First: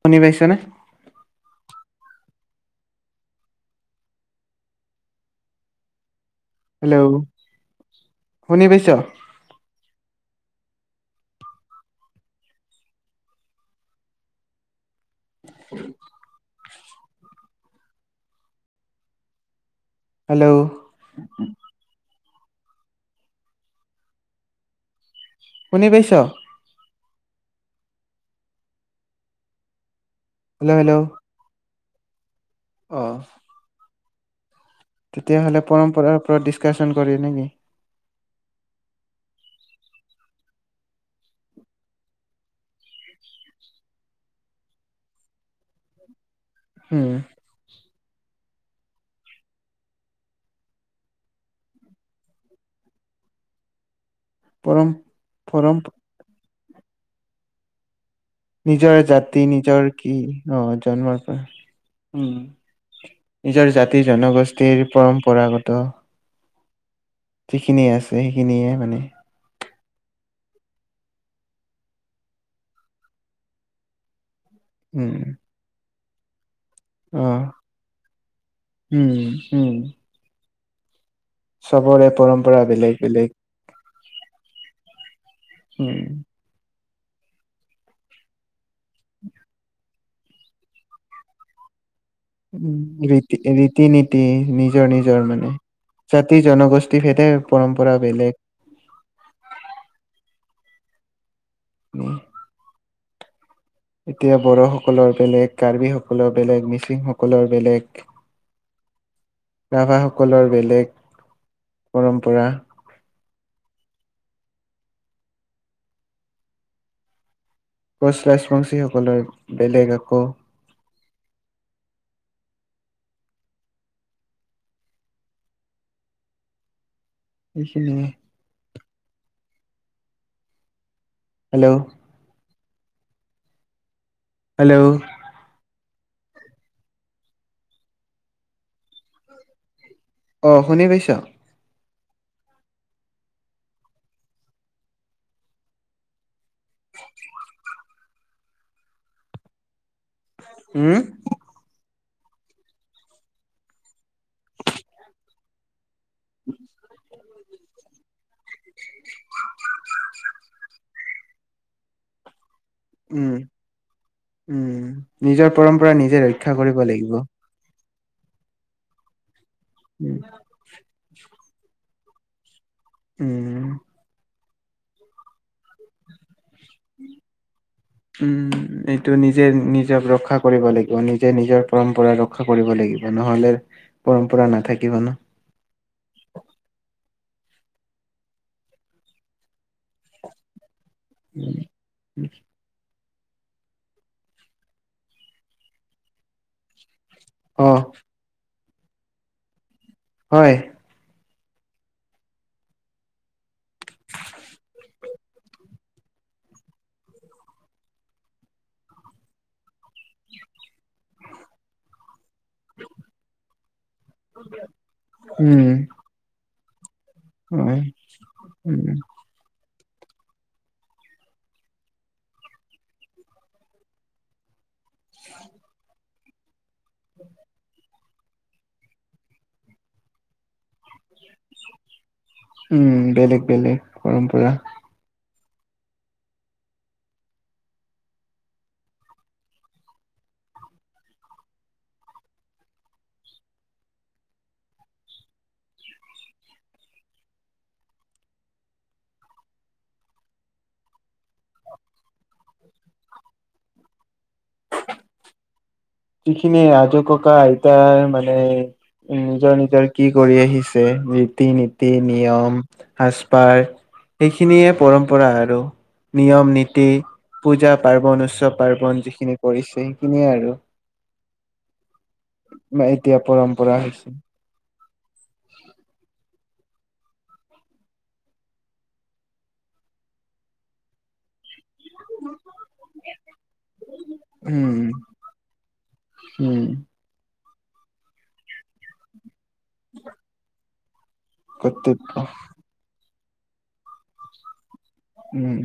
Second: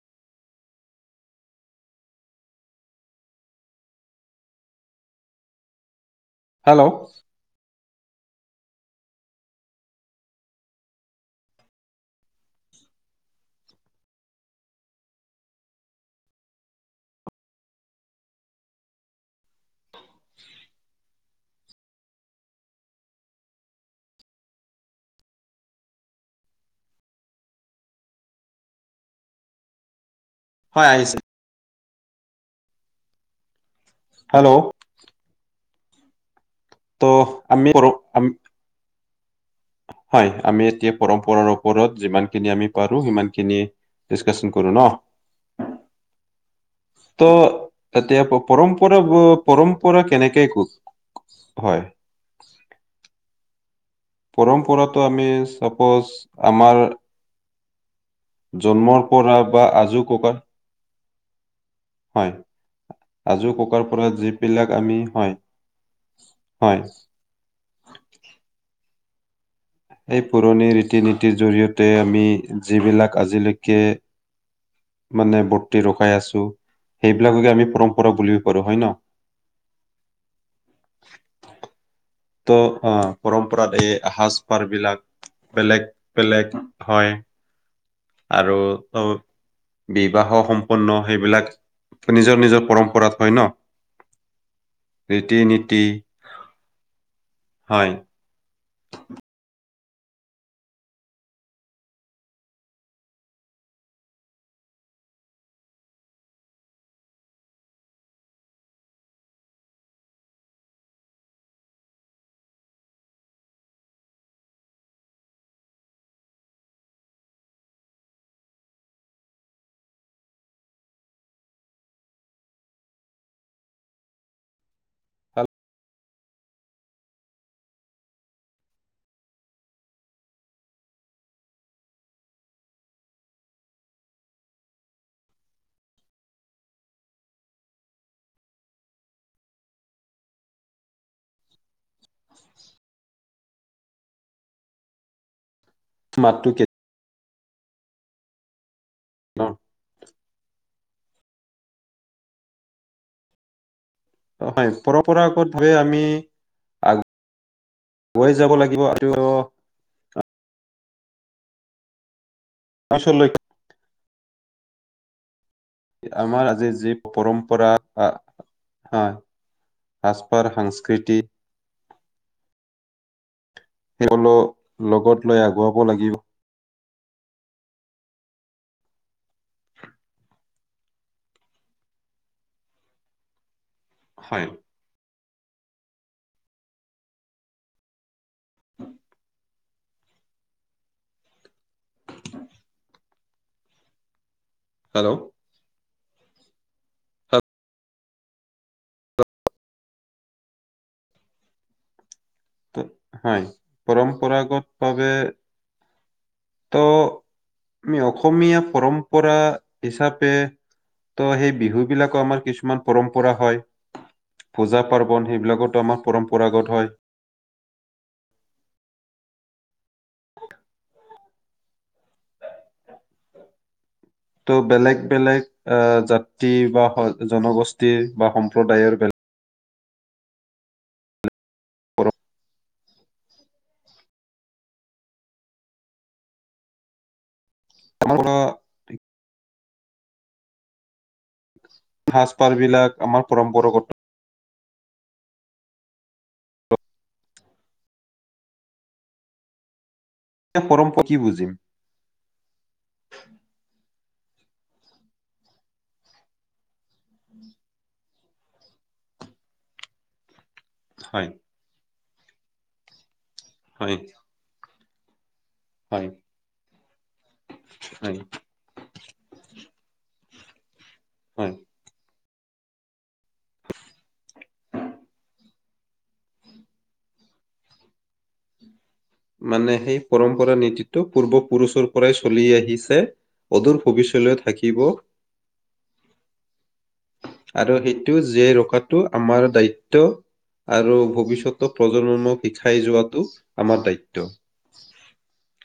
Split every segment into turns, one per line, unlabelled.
শুনি পাইছনে? হেল্ল' শুনি পাইছ? [unintelligible] হেল্ল'। শুনি পাইছ? হেল্ল',
হয়
হেল্ল'।
আহিছে।
অ।
হেল্ল'।
তেতিয়াহ'লে পৰম্পৰাৰ ওপৰত ডিচকা
ত আমি কৰোঁ আমি। হয়, আমি এতিয়া পৰম্পৰাৰ ওপৰত যিমানখিনি আমি পাৰোঁ, সিমানখিনি। ডিচকাচন কৰোঁ ন।
উম।
ত এতিয়া পৰম্পৰা পৰম্পৰা কেনেকে ক হয়।
পৰম
পৰম্পৰাটো, আমি
পৰম
চাপ'জ আমাৰ।
নিজৰ
জন্মৰ পৰা
জাতি
বা
নিজৰ
আজো
কি
ককাৰ
অ' জন্মৰ পৰা।
হয়,
উম নিজৰ জাতি
আযুককাৰপৰা যিবিলাক
জনগোষ্ঠীৰ
আমি হয়।
পৰম্পৰাগত
হয়।
যিখিনিয়ে আছে, সেইখিনিয়ে মানে।
এই পুৰণি ৰীতি নীতিৰ জৰিয়তে আমি যিবিলাক আজিলৈকে।
উম
মানে বৰ্তি ৰখাই আছোঁ।
অ
সেইবিলাককে আমি পৰম্পৰা বুলিব পাৰোঁ হয় ন।
উম, উম। চবৰে পৰম্পৰা বেলেগ বেলেগ।
ওপৰত এই এসাজ পাৰ বিলাক বেলেগ
উম
বেলেগ হয়। আৰু টো বিবাহ সম্পন্ন সেইবিলাক। নিজৰ নিজৰ
উম,
পৰম্পৰাত হয়
ৰীতি
ন
ৰীতি-নীতি নিজৰ নিজৰ
ৰীতি
মানে।
নীতি
জাতি জনগোষ্ঠীৰ ভেদে
হয়
পৰম্পৰা বেলেগ।
[inaudible]
উম। এতিয়া, বড়োসকলৰ বেলেগ, কাৰ্বি সকলৰ বেলেগ, মিচিং সকলৰ বেলেগ। ৰাভা সকলৰ বেলেগ পৰম্পৰা। কোচ ৰাজবংশী সকলৰ বেলেগ আকৌ। এইখিনিয়েই। হেল্ল'। হেল্ল' অ শুনি পাইছ।
স মাতটো কে। ন।
উম।
হয় পৰম্পৰাগত ভাৱে আমি। আগুৱাই যাব লাগিব আৰু। পিছলৈকে
উম উম নিজৰ পৰম্পৰা নিজে ৰক্ষা কৰিব লাগিব।
পৰা হয়
উম
সাজপাৰ সাংস্কৃতি।
উম।
লগতলৈ আগুৱাব লাগিব।
উম, উম, এইটো নিজে নিজক ৰক্ষা কৰিব লাগিব নিজে নিজৰ পৰম্পৰা ৰ ৰক্ষা কৰিব লাগিব নহলে
হয়
পৰম্পৰা নাথাকিব ন'।
[unintelligible]
উম,
হেল্ল',
অ', হয়।
ত' হয় পৰম্পৰাগত ভাবে তো আমি অসমীয়া পৰম্পৰা হিচাপে ত' সেই বিহু বিলাকো আমাৰ কিছু [unintelligible] পৰম্পৰা হয় পূজা পাৰ্বন সেইবিলাকতো আমাৰ পৰম্পৰাগত হয়।
অ, উম।
ত' বেলেগ-বেলেগ অ, জাতি বা জনগোষ্ঠীৰ বা সম্প্ৰদায়ৰ বেলেগ
উম, বেলেগ-বেলেগ পৰম্পৰা
[unintelligible] সাজ-পাৰ বিলাক আমাৰ পৰম্পৰাগত। এ পৰম্প কি বুজিম?
যিখিনি আযো ককা আইতাৰ মানে উম, নিজৰ-নিজৰ কি কৰি আহিছে তে
হয়
ৰীতি-নীতি, নিয়ম, সাজপাৰ
হয়
এই খিনিয়ে পৰম্পৰা আৰু।
হয়।
নিয়ম-নীতি,
হয়
পূজা-পাৰ্বন, উৎসৱ-পাৰ্বন, যিখিনি কৰিছে সেইখিনিয়ে আৰু।
হয়।
বা এতিয়া পৰম্পৰা হৈছে।
মানে সেই পৰম্পৰা নীতিটো পূৰ্বপুৰুচৰ পৰাই চলি আহিছে অদূৰ ভৱিষ্যলৈ থাকিব।
উম উম,
আৰু সেইটো জীয়াই ৰখাটো আমাৰ দায়িত ত্ব আৰু ভৱিষ্যতক
কৰ্তব্য
প্ৰজনক শিকাই যোৱাটো আমাৰ দায়িত্ব।
উম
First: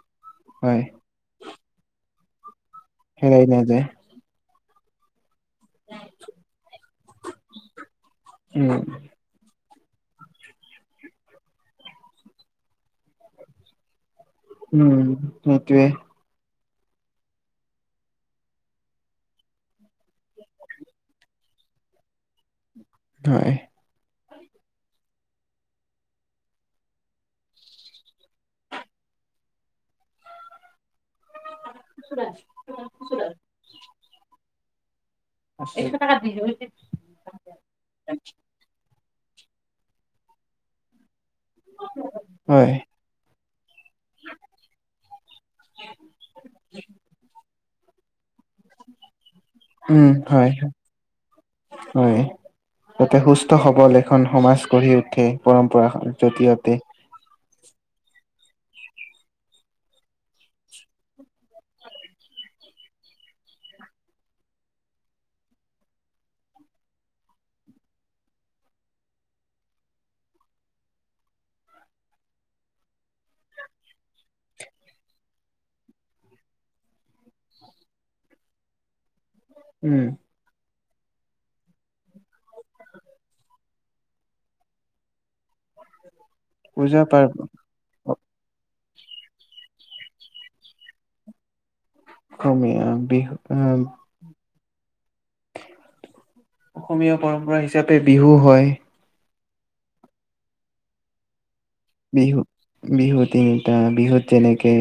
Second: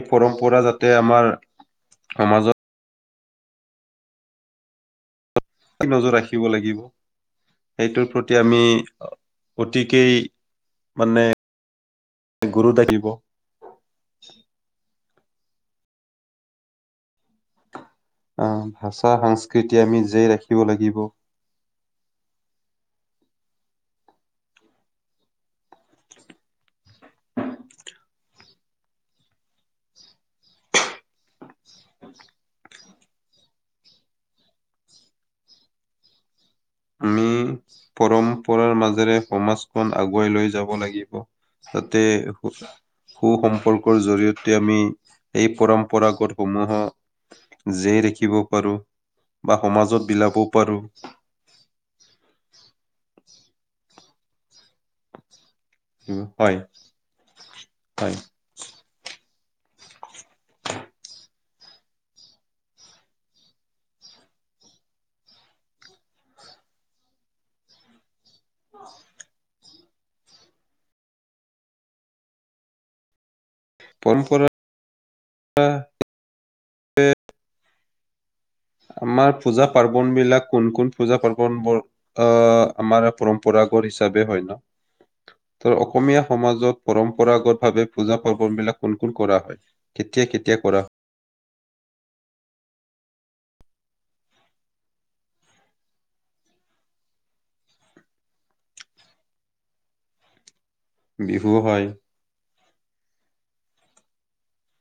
এই পৰম্পৰা
হয়
যাতে আমাৰ সমাজত
হেৰাই নাযায়।
এ নজৰ ৰাখিব লাগিব সেইটোৰ প্ৰতি আমি
উম
অতিকেই মানে [inaudible] গুৰু [unintelligible]
উম, সেইটোৱে।
আহ, ভাষা সাংস্কৃতি আমি জীয়াই ৰাখিব লাগিব।
হয়। [unintelligible] [unintelligible]
আমি পৰম্পৰাৰ মাজেৰে সমাজখন আগুৱাই লৈ যাব লাগিব। তাতে উ
হয়
সু-সম্পৰ্কৰ জৰিয়তে আমি এই পৰম্পৰাগত সমূহ জীয়াই ৰাখিব পাৰো বা
উম
সমাজত বিলাবও
হয়
পাৰো।
হয় যাতে সুস্থ, সৱল এখন সমাজ গঢ়ি উঠে। পৰম্পৰা।
হয়,
জৰিয়তে।
হয়। পৰম্পৰা আমাৰ পূজা
উম,
পাৰ্বন বিলাক কোন, কোন পূজা পাৰ্বন বোৰ অ', আমাৰ পৰম্পৰাগত হিচাপে হয়, ন'। ত' অসমীয়া সমাজত
পূজা পাৰ
পৰম্পৰাগত ভাৱে পূজা পাৰ্বন বিলাক কোন কুল কৰা হয়, কেতিয়া কেতিয়া কৰা হয়।
অসমীয়া বিহু উ অসমীয়া পৰম্পৰা হিচাপে বিহু হয়।
বিহু হয়।
বিহু, বিহু তিনিটা বিহুত যেনেকে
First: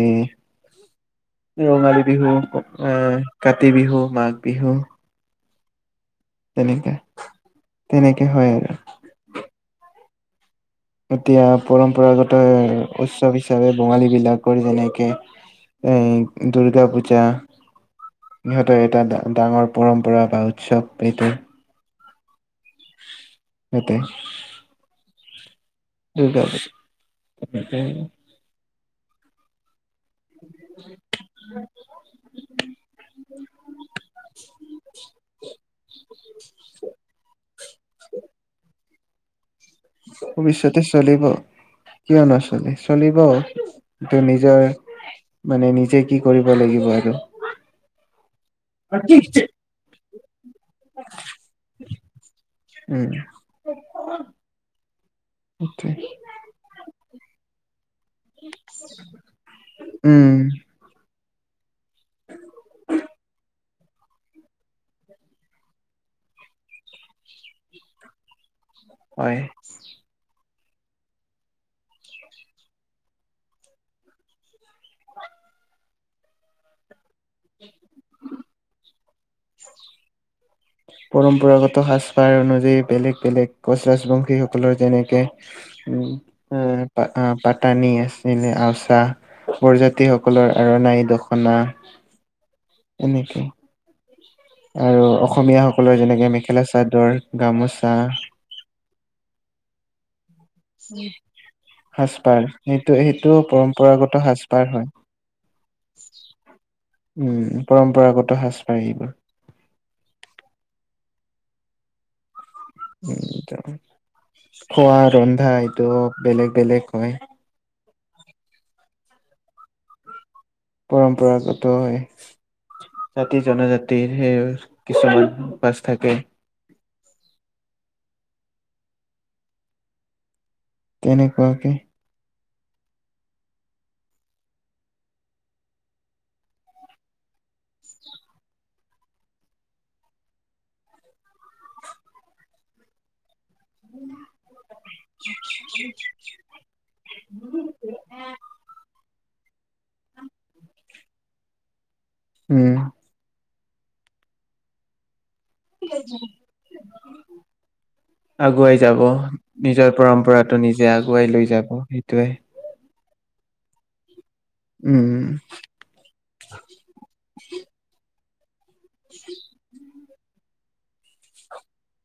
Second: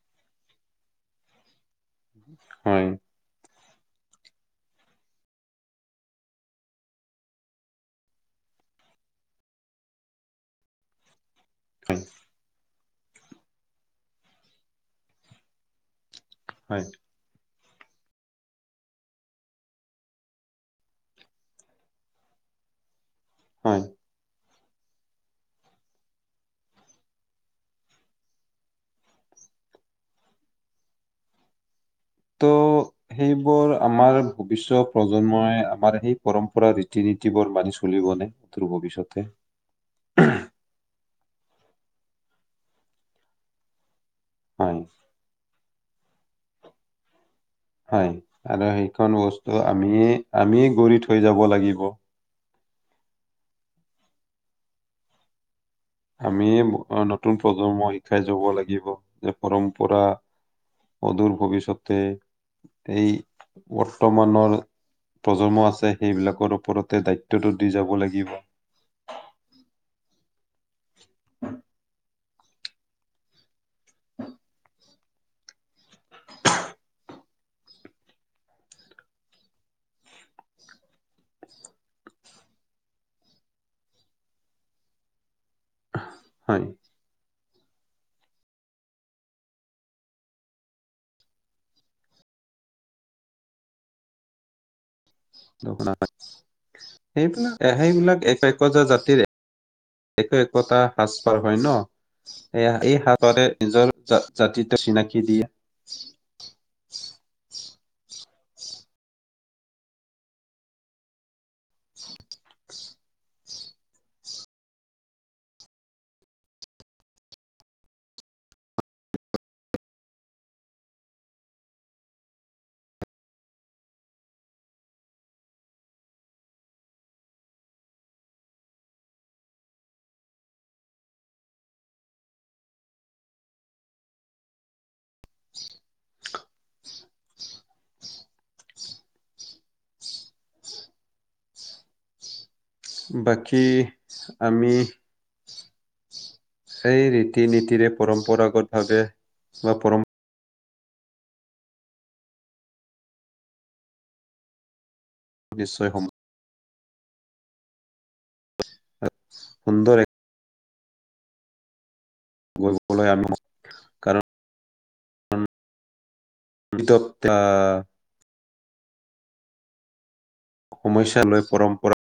ৰঙালী বিহু
হয়
আহ, কাতি বিহু, মাঘ বিহু। তেনেকাে তেনেকে হয়, আৰু। এতিয়া
হয়
পৰম্পৰাগত উৎসৱ হিচাপে বঙালী বিলাকৰ যেনেকে এই
হয়
দুৰ্গা পূজা। ইহঁতৰ এটা ডাঙৰ পৰম্পৰা বা উৎসৱ এইটো। [unintelligible]
হয়
সেইটো দুৰ্গা পূজা [unintelligible] [inaudible]
ত' সেইবোৰ আমাৰ ভৱিষ্যয়ত প্ৰজন্মই আমাৰ সেই পৰম্পৰা ৰীতি নীতি বোৰ মানি চলিবনে। দুৰ ভৱিষ্যতে।
ভৱিষ্যতে চলিব কিয় নচলে চলিব। এইটো নিজৰ
হয়
মানে নিজে কি কৰিব লাগিব আৰু।
হয়, আৰু সেইখন বস্তু আমিয়ে, আমিয়ে গঢ়ি থৈ যাব লাগিব।
উম। সেইটোৱে।
আমিয়ে নতুন প্ৰজন্মক শিকাই যাব লাগিব যে পৰম্পৰা
উম
অদূৰ ভৱিষ্যতে এই বৰ্তমানৰ প্ৰজন্ম আছে সেইবিলাকৰ ওপৰতে দায়িত্বটো দি যাব লাগিব।
হয়।
[inaudible]
[inaudible] পৰম্পৰাগত সাজপাৰ অনুযায়ী বেলেগ বেলেগ কোঁচ ৰাজাজবংশীসকলৰ যেনেকৈ উম।
হয়।
পাটানী আছিলে আওচা। প্ৰজাতি সকলৰ আৰ্ণাই দখনা এনেকে আৰু অসমীয়াসকলৰ
সেইবিলাক
যেনেকে মেখেলা চাদৰ গামোচা।
একজ জাতিৰে এক, এক কটা সাজ পাৰ হয়
সাজপাৰ
ন এই
সেইটো
এই
সেইটো
সাজটোৱে নিজৰ
পৰম্পৰাগত সাজপাৰ
জাতিটো
হয়
চিনাকি দিয়ে।
উম, পৰম্পৰাগত সাজ পাৰ এইবোৰ।
[unintelligible]
উ, খোৱা ৰন্ধা এইটোও বেলেগ, বেলেগ হয়। পৰম্পৰাগত হয়। জাতি জনজাতিৰ সেই কিছুমান বাছ থাকে। তেনেকুৱাকে
বাকী আমি
[unintelligible]
সেই ৰীতি নীতিৰে পৰম্পৰাগত ভাৱে বা পৰম্
উম
নিশ্চয়
আগুৱাই যাব নিজৰ
সুন্দৰ
পৰম্পৰাত টো নিজে আগুৱাই লৈ যাব সেইটোৱে
গৈ সকলোৱে আমি কাৰণ
উম
বিতপ্ আ
[unintelligible]
সমস্যা লৈ পৰম্পৰা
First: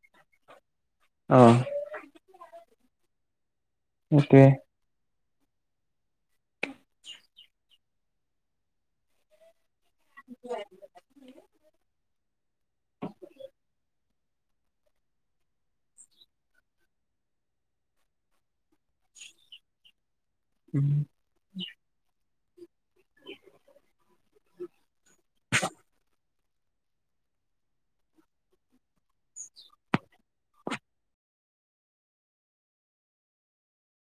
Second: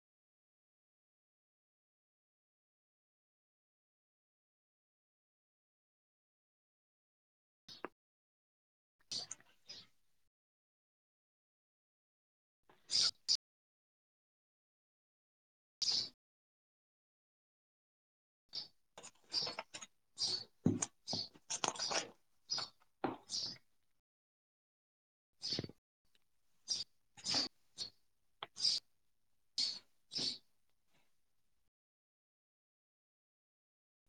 অ একে
[unintelligible]
[unintelligible]
[unintelligible]
উম [unintelligible]